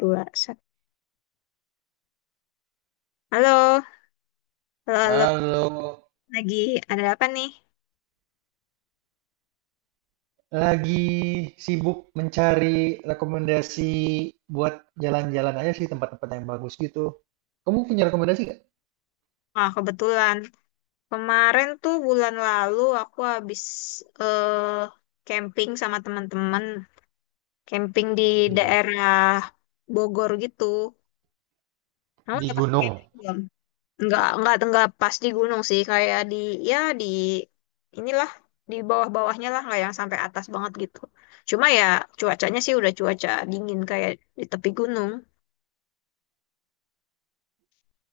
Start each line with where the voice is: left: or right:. left: Dua satu. Halo, halo, halo.
right: Halo,
left: Lagi ada apa nih?
right: lagi sibuk mencari rekomendasi buat jalan-jalan aja sih tempat-tempat yang bagus gitu. Kamu punya rekomendasi nggak?
left: Wah, kebetulan kemarin tuh bulan lalu aku habis eh, camping sama teman-teman, camping di
right: Di mana?
left: daerah Bogor gitu. Kamu
right: Di
left: udah pernah
right: gunung.
left: camping belum? Nggak, nggak, nggak, pas di gunung sih, kayak di, ya di, inilah, di bawah-bawahnya lah, nggak yang sampai atas banget gitu. Cuma ya, cuacanya sih udah cuaca dingin kayak di tepi gunung.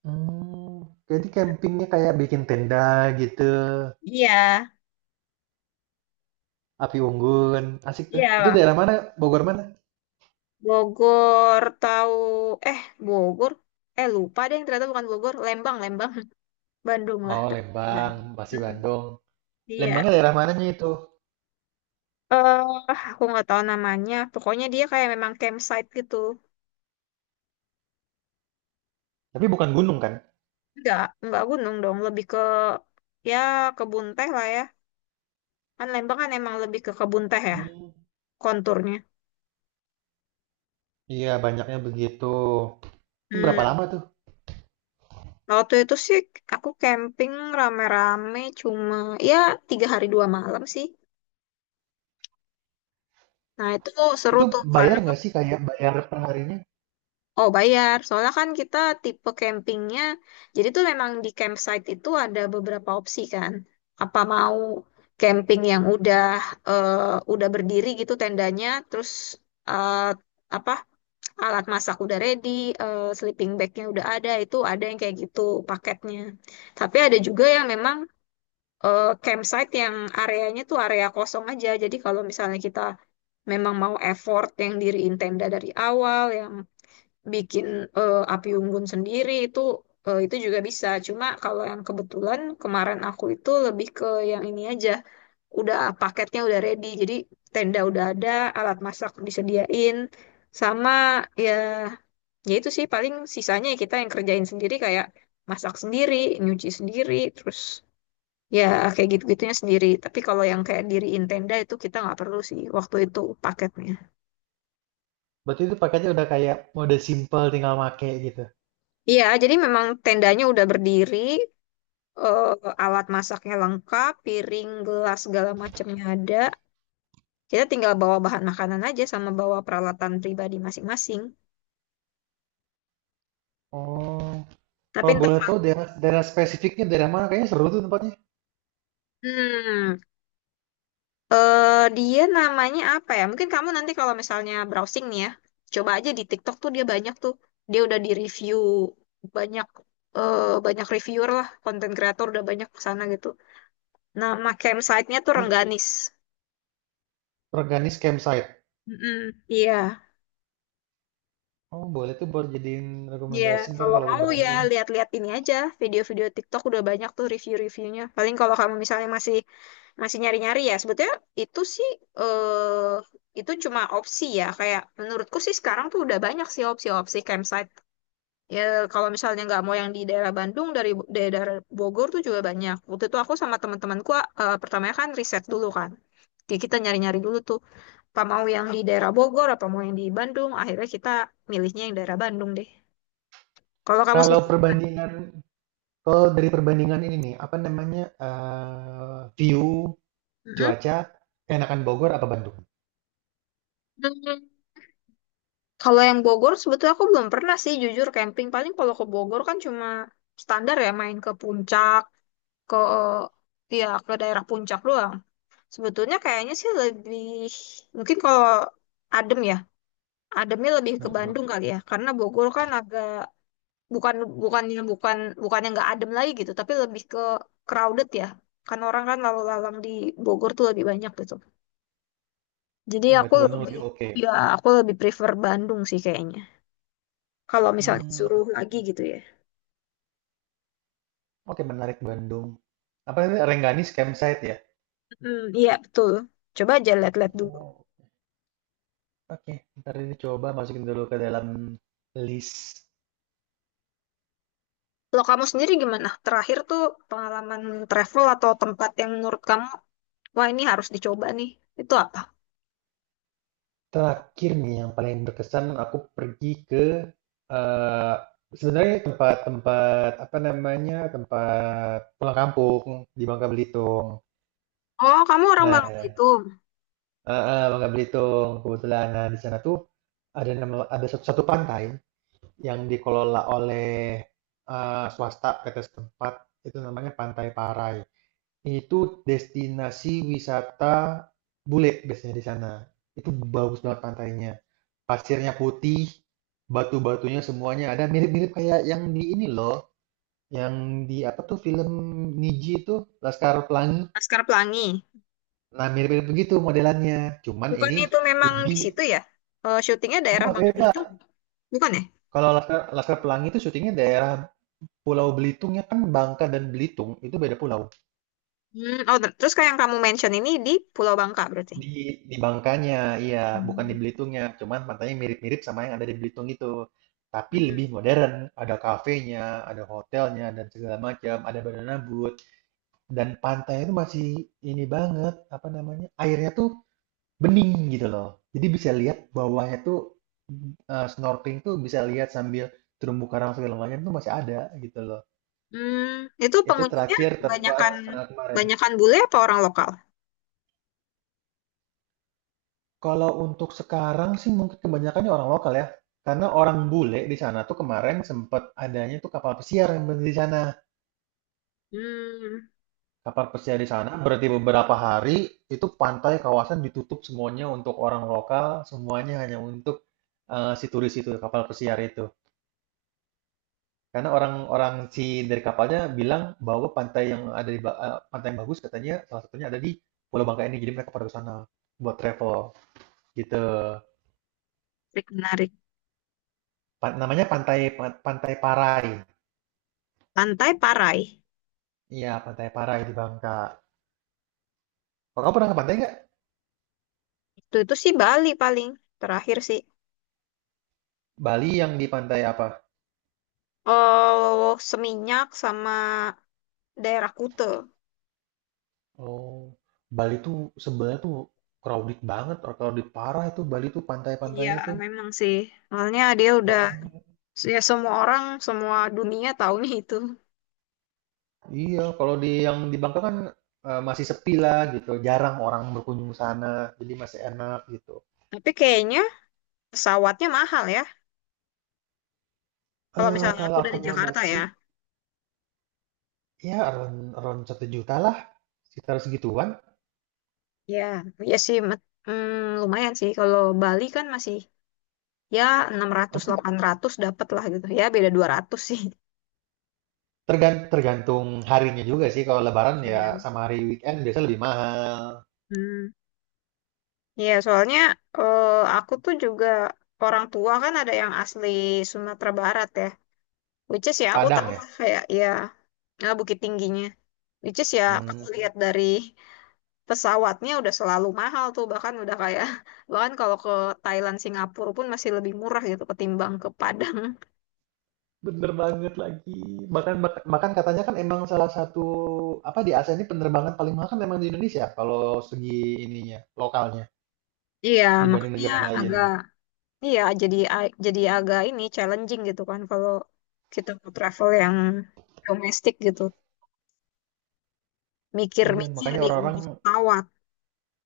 right: Hmm, jadi campingnya kayak bikin tenda gitu,
left: Iya.
right: api unggun, asik tuh. Itu
left: Iya.
right: daerah mana? Bogor mana?
left: Bogor, tahu? Eh, Bogor, eh, lupa deh, ternyata bukan Bogor, Lembang, Lembang. Bandung lah.
right: Oh,
left: Mm,
right: Lembang, pasti Bandung.
left: iya.
right: Lembangnya daerah mananya itu?
left: Eh, aku nggak tahu namanya, pokoknya dia kayak memang campsite gitu.
right: Tapi bukan gunung kan?
left: Enggak gunung dong, lebih ke, ya, kebun teh lah ya. Kan Lembang kan emang lebih ke kebun teh ya,
right: Hmm,
left: konturnya.
right: iya banyaknya begitu. Itu berapa lama
left: hmm
right: tuh?
left: Nah, waktu itu sih aku camping rame-rame, cuma ya 3 hari 2 malam sih. Nah itu seru
right: Itu
left: tuh karena.
right: bayar nggak sih kayak bayar perharinya?
left: Oh, bayar. Soalnya kan kita tipe campingnya, jadi tuh memang di campsite itu ada beberapa opsi kan. Apa mau camping yang udah, eh, udah berdiri gitu tendanya, terus, eh, apa, alat masak udah ready, eh, sleeping bagnya udah ada, itu ada yang kayak gitu paketnya. Tapi ada juga yang memang, eh, campsite yang areanya tuh area kosong aja. Jadi kalau misalnya kita memang mau effort yang diriin tenda dari awal, yang bikin, eh, api unggun sendiri itu, eh, itu juga bisa. Cuma kalau yang kebetulan kemarin aku itu lebih ke yang ini aja, udah paketnya udah ready. Jadi tenda udah ada, alat masak disediain, sama, ya, ya itu sih paling sisanya ya kita yang kerjain sendiri kayak masak sendiri, nyuci sendiri, terus ya kayak gitu-gitunya sendiri. Tapi kalau yang kayak diriin tenda itu kita nggak perlu sih waktu itu paketnya.
right: Berarti itu paketnya udah kayak mode simple tinggal make gitu.
left: Iya, jadi memang tendanya udah berdiri, eh, alat masaknya lengkap, piring, gelas, segala macamnya ada. Kita tinggal bawa bahan makanan aja sama bawa peralatan pribadi masing-masing.
right: Oh,
left: Tapi
right: kalau
left: entar,
right: boleh tahu daerah daerah spesifiknya daerah mana? Kayaknya seru tuh tempatnya.
left: hmm, eh, dia namanya apa ya? Mungkin kamu nanti kalau misalnya browsing nih ya, coba aja di TikTok tuh dia banyak tuh. Dia udah di-review banyak, eh, banyak reviewer lah, konten kreator udah banyak kesana gitu. Nama campsite-nya tuh
right: Di
left: Rengganis.
right: Organis Campsite.
left: Mm-mm, iya.
right: Oh, boleh tuh buat jadiin
left: Iya,
right: rekomendasi ntar
left: kalau
right: kalau ke
left: mau ya
right: Bandung.
left: lihat-lihat ini aja, video-video TikTok udah banyak tuh review-reviewnya. Paling kalau kamu misalnya masih masih nyari-nyari ya, sebetulnya itu sih, eh, itu cuma opsi ya. Kayak menurutku sih sekarang tuh udah banyak sih opsi-opsi campsite. Ya kalau misalnya nggak mau yang di daerah Bandung, dari daerah Bogor tuh juga banyak. Waktu itu aku sama teman-temanku, eh, pertamanya kan riset dulu kan. Kayak kita nyari-nyari dulu tuh, apa mau yang di daerah Bogor, apa mau yang di Bandung. Akhirnya kita milihnya yang daerah Bandung deh. Kalau kamu
right: Kalau
left: sendiri.
right: perbandingan, kalau dari perbandingan ini nih, apa namanya, view,
left: Mm-mm.
right: cuaca, enakan Bogor apa Bandung?
left: Hmm, kalau yang Bogor sebetulnya aku belum pernah sih jujur camping. Paling kalau ke Bogor kan cuma standar ya main ke puncak, ke, ya ke daerah puncak doang. Sebetulnya kayaknya sih lebih mungkin kalau adem ya, ademnya lebih ke Bandung
right: Mm-mm.
left: kali ya. Karena Bogor kan agak bukan bukannya bukan bukannya nggak adem lagi gitu, tapi lebih ke crowded ya. Kan orang kan lalu-lalang di Bogor tuh lebih banyak gitu. Jadi aku
right: Berarti Bandung
left: lebih,
right: lebih oke.
left: ya aku lebih prefer Bandung sih kayaknya. Kalau misalnya
right: Hmm,
left: disuruh lagi gitu ya.
right: oke menarik Bandung. Apa namanya, Rengganis Campsite ya?
left: Hmm, iya betul. Coba aja lihat-lihat dulu.
right: Oh. Oke, ntar ini coba masukin dulu ke dalam list.
left: Kalau kamu sendiri gimana? Terakhir tuh pengalaman travel atau tempat yang menurut kamu, wah ini harus dicoba nih. Itu apa?
right: Terakhir nih yang paling berkesan aku pergi ke eh sebenarnya tempat-tempat apa namanya tempat pulang kampung di Bangka Belitung.
left: Oh, kamu orang Bangka
right: Nah,
left: itu.
right: Bangka Belitung kebetulan nah, di sana tuh ada nama ada satu pantai yang dikelola oleh swasta PT setempat itu namanya Pantai Parai. Itu destinasi wisata bule biasanya di sana. Itu bagus banget pantainya. Pasirnya putih, batu-batunya semuanya ada mirip-mirip kayak yang di ini loh, yang di apa tuh film Niji itu Laskar Pelangi.
left: Laskar Pelangi.
right: Nah, mirip-mirip begitu modelannya. Cuman
left: Bukan
right: ini
left: itu memang di
right: lebih
left: situ ya? Eh, syutingnya daerah
right: enggak
left: Bangka
right: beda.
left: bukan ya?
right: Kalau Laskar Pelangi itu syutingnya daerah Pulau Belitung ya kan Bangka dan Belitung itu beda pulau.
left: Oh, terus kayak yang kamu mention ini di Pulau Bangka berarti.
right: Di di Bangkanya, iya, bukan di
left: Hmm.
right: Belitungnya. Cuman pantainya mirip-mirip sama yang ada di Belitung itu. Tapi
left: Mhm.
right: lebih modern, ada kafenya, ada hotelnya dan segala macam, ada banana boat dan pantai itu masih ini banget, apa namanya? Airnya tuh bening gitu loh. Jadi bisa lihat bawahnya tuh snorkeling tuh bisa lihat sambil terumbu karang segala macam tuh masih ada gitu loh.
left: Hmm, itu
right: Itu
left: pengunjungnya
right: terakhir tempat
left: banyakan
right: kemarin.
left: banyakan bule apa orang lokal?
right: Kalau untuk sekarang sih mungkin kebanyakannya orang lokal ya, karena orang bule di sana tuh kemarin sempet adanya tuh kapal pesiar yang berhenti di sana.
left: Hmm,
right: Kapal pesiar di sana berarti beberapa hari itu pantai kawasan ditutup semuanya untuk orang lokal, semuanya hanya untuk si turis itu kapal pesiar itu. Karena orang-orang si dari kapalnya bilang bahwa pantai yang ada di pantai yang bagus katanya salah satunya ada di Pulau Bangka ini, jadi mereka pada ke sana buat travel gitu.
left: menarik, menarik.
right: Namanya pantai Pantai Parai.
left: Pantai Parai.
right: Iya, Pantai Parai di Bangka. Oh, kamu pernah ke pantai nggak?
left: Itu sih Bali paling terakhir sih.
right: Bali yang di pantai apa?
left: Oh, Seminyak sama daerah Kute.
right: Oh, Bali tuh sebenarnya tuh crowded banget, or crowded parah itu Bali tuh
left: Iya,
right: pantai-pantainya tuh
left: memang sih. Soalnya dia udah,
right: ramai.
left: ya semua orang, semua dunia tahu nih itu.
right: Iya, kalau di yang di Bangka kan masih sepi lah gitu, jarang orang berkunjung ke sana, jadi masih enak gitu.
left: Tapi kayaknya pesawatnya mahal ya. Kalau misalnya
right: Kalau
left: aku dari Jakarta
right: akomodasi
left: ya.
right: ya around around 1 juta lah, sekitar segituan.
left: Ya, ya sih lumayan sih. Kalau Bali kan masih ya 600
right: Emang
left: 800 dapat lah gitu. Ya beda 200 sih.
right: tergantung harinya juga sih. Kalau Lebaran ya
left: Iya.
right: sama hari weekend biasa lebih mahal.
left: Hmm. Iya, soalnya, eh, aku tuh juga orang tua kan ada yang asli Sumatera Barat ya. Which is ya aku tahu
right: Padang ya?
left: lah kayak ya, eh, Bukit Tingginya. Which is ya kalau
right: hmm
left: lihat dari pesawatnya udah selalu mahal tuh bahkan udah kayak bahkan kalau ke Thailand Singapura pun masih lebih murah gitu ketimbang ke Padang.
right: Bener banget lagi. Bahkan bahkan bahkan katanya kan emang salah satu, apa, di Asia ini penerbangan paling mahal kan memang di Indonesia kalau segi ininya, lokalnya,
left: Iya,
right: dibanding
left: makanya
right: negara lain.
left: agak, iya jadi agak ini challenging gitu kan kalau kita mau travel yang domestik gitu.
right: Iya,
left: Mikir-mikir
right: makanya
left: di
right: orang-orang
left: ongkos pesawat.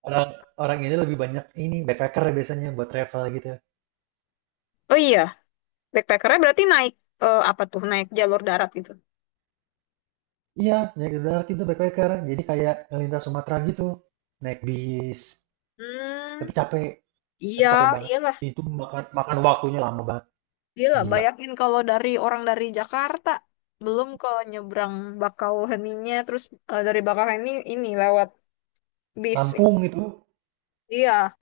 right: orang orang ini lebih banyak ini, backpacker biasanya buat travel gitu.
left: Oh iya, Backpackernya berarti naik, eh, apa tuh? Naik jalur darat gitu.
right: Iya, naik darat itu backpacker. Jadi kayak ngelintas Sumatera gitu, naik bis,
left: Hmm,
right: tapi capek tapi
left: iya,
right: capek banget.
left: iyalah,
right: Itu makan makan waktunya lama banget,
left: iyalah.
right: gila.
left: Bayangin kalau dari orang dari Jakarta belum ke nyebrang Bakauheninya, terus, eh, dari Bakauheni ini lewat bis.
right: Lampung
left: Iya,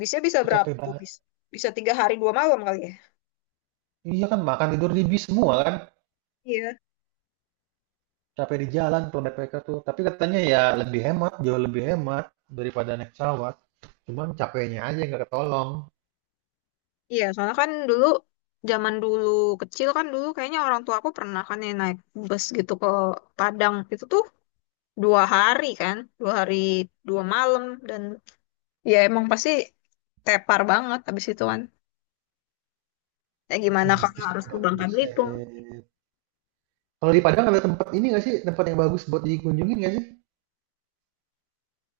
left: bisnya bisa
right: itu
left: berapa
right: capek
left: tuh
right: banget.
left: bis? Bisa 3 hari 2 malam kali ya?
right: Iya kan makan, tidur di bis semua kan.
left: Iya,
right: Capek di jalan kalau backpacker tuh. Tapi katanya ya lebih hemat, jauh lebih hemat daripada naik pesawat. Cuman capeknya aja yang nggak ketolong.
left: iya. Soalnya kan dulu zaman dulu kecil kan dulu kayaknya orang tua aku pernah kan ya naik bus gitu ke Padang itu tuh 2 hari kan, 2 hari 2 malam dan ya emang pasti tepar banget abis itu kan. Ya gimana
right: Ih, naik
left: kalau
right: bis ke
left: harus ke
right: Padang
left: Bangka Belitung?
right: buset. Kalau di Padang ada tempat ini nggak sih? Tempat yang bagus buat dikunjungin nggak sih?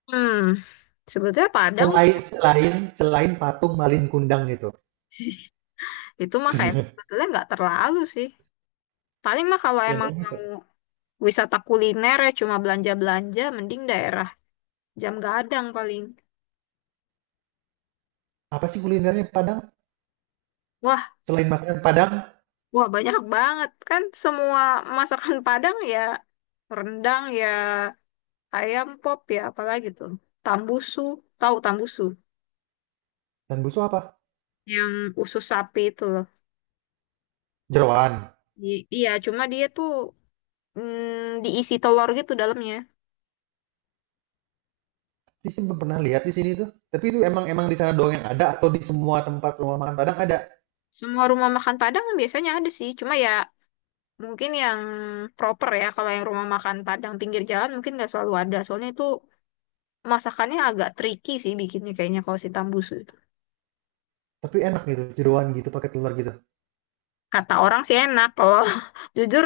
left: Hmm, sebetulnya Padang
right: Selain selain Selain patung Malin Kundang gitu.
left: itu mah kayak sebetulnya nggak terlalu sih. Paling mah kalau
right: Yang
left: emang
right: bagus
left: mau
right: apa?
left: wisata kuliner ya cuma belanja-belanja, mending daerah Jam Gadang paling.
right: Apa sih kulinernya Padang?
left: Wah,
right: Selain masakan Padang
left: wah banyak banget kan semua masakan Padang ya, rendang ya, ayam pop ya, apalagi tuh, tambusu, tahu tambusu,
right: dan busuk apa?
left: yang usus sapi itu loh.
right: Jeroan.
left: Iya cuma dia tuh, diisi telur gitu dalamnya.
right: Di sini belum pernah lihat di sini tuh. Tapi itu emang emang di sana doang yang ada atau di semua tempat rumah makan Padang ada.
left: Semua rumah makan Padang biasanya ada sih, cuma ya mungkin yang proper ya. Kalau yang rumah makan Padang pinggir jalan mungkin nggak selalu ada. Soalnya itu masakannya agak tricky sih bikinnya kayaknya kalau si tambusu itu.
right: Tapi enak gitu, jeroan gitu pakai telur gitu.
left: Kata orang sih enak, kalau jujur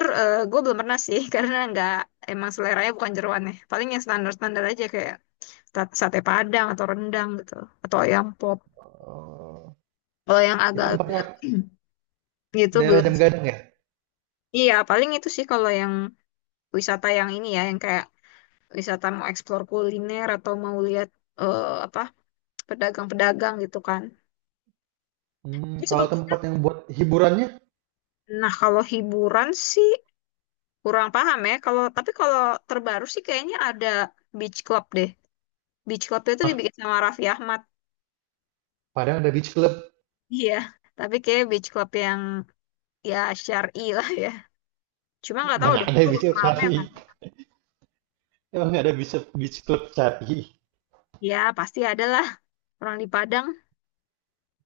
left: gue belum pernah sih karena nggak, emang seleranya bukan jeroannya. Paling yang standar-standar aja kayak sate Padang atau rendang gitu atau ayam pop.
right: Oh,
left: Kalau yang
right: itu
left: agak
right: tempatnya
left: gitu
right: daerah
left: belum
right: Jam
left: sih.
right: Gadang ya?
left: Iya, paling itu sih kalau yang wisata yang ini ya, yang kayak wisata mau eksplor kuliner atau mau lihat, eh, apa, pedagang-pedagang gitu kan.
right: Hmm,
left: Tapi
right: kalau
left: sebetulnya,
right: tempat yang buat hiburannya,
left: nah kalau hiburan sih kurang paham ya. Kalau tapi kalau terbaru sih kayaknya ada beach club deh. Beach club itu dibikin sama Raffi Ahmad.
right: Padang ada beach club.
left: Iya, tapi kayak beach club yang, ya, syar'i lah ya. Cuma nggak tahu
right: Mana
left: deh,
right: ada
left: itu
right: beach club
left: rame
right: Sapi?
left: kan?
right: Emang nggak ada beach club Sapi?
left: Ya pasti ada lah orang di Padang.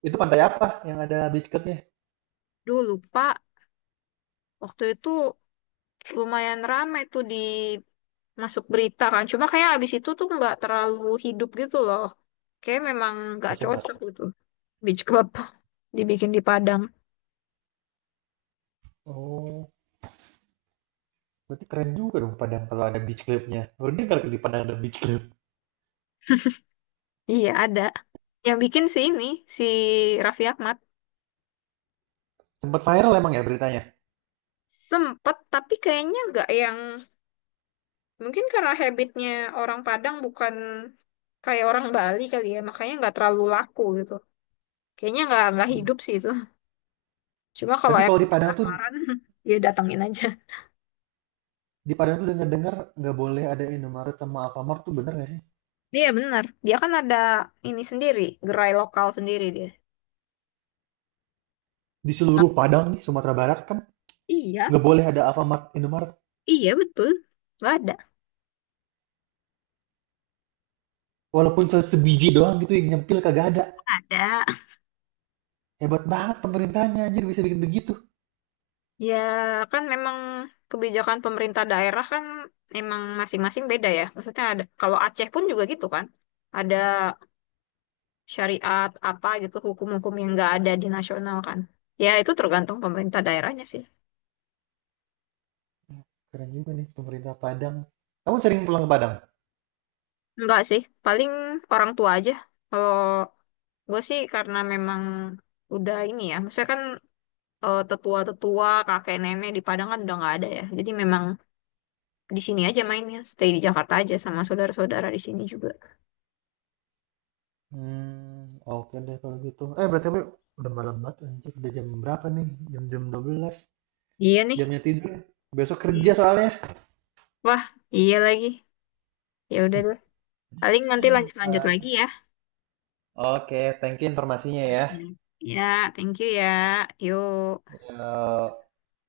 right: Itu pantai apa yang ada beach clubnya?
left: Duh lupa, waktu itu lumayan rame tuh di masuk berita kan. Cuma kayak abis itu tuh nggak terlalu hidup gitu loh. Kayak memang nggak
right: Langsung
left: cocok
right: mati.
left: gitu. Beach Club dibikin di Padang.
right: Oh, berarti keren juga dong Padang kalau ada beach clubnya. Baru dengar di Padang ada beach club.
left: Iya ada. Yang bikin si ini, si Raffi Ahmad
right: Sempat viral emang ya beritanya.
left: sempet tapi kayaknya nggak yang mungkin karena habitnya orang Padang bukan kayak orang Bali kali ya makanya nggak terlalu laku gitu. Kayaknya nggak
right: Hmm.
left: hidup sih itu. Cuma kalau
right: Tapi kalau
left: emang penasaran ya datangin aja.
right: di Padang tuh dengar-dengar nggak boleh ada Indomaret sama Alfamart tuh bener nggak sih?
left: Iya benar. Dia kan ada ini sendiri, gerai lokal sendiri dia.
right: Di seluruh Padang nih, Sumatera Barat kan
left: Iya,
right: nggak boleh ada Alfamart Indomaret.
left: iya betul. Nggak ada.
right: Walaupun sebiji doang gitu yang nyempil kagak ada.
left: Ada.
right: Hebat banget pemerintahnya anjir bisa bikin begitu.
left: Ya kan memang kebijakan pemerintah daerah kan emang masing-masing beda ya. Maksudnya ada, kalau Aceh pun juga gitu kan. Ada syariat apa gitu, hukum-hukum yang nggak ada di nasional kan. Ya itu tergantung pemerintah daerahnya sih.
right: Keren juga nih pemerintah Padang. Kamu sering pulang ke Padang?
left: Enggak sih, paling orang tua aja. Kalau gue sih karena memang udah ini ya. Maksudnya kan, eh, tetua-tetua, kakek nenek di Padang kan udah nggak ada ya. Jadi memang di sini aja mainnya, stay di Jakarta aja sama saudara-saudara di sini juga.
right: Hmm, oke deh kalau gitu. Berarti udah malam banget anjir. Udah jam berapa nih? Jam-jam 12?
left: Iya nih.
right: Jamnya tidur, ya? Besok
left: Iya.
right: kerja soalnya.
left: Wah, iya lagi. Ya udah deh. Paling nanti
right: Eh,
left: lanjut-lanjut lagi ya.
right: Oke, thank you informasinya ya.
left: Siap. Ya, thank you ya. Yuk.
right: Ya,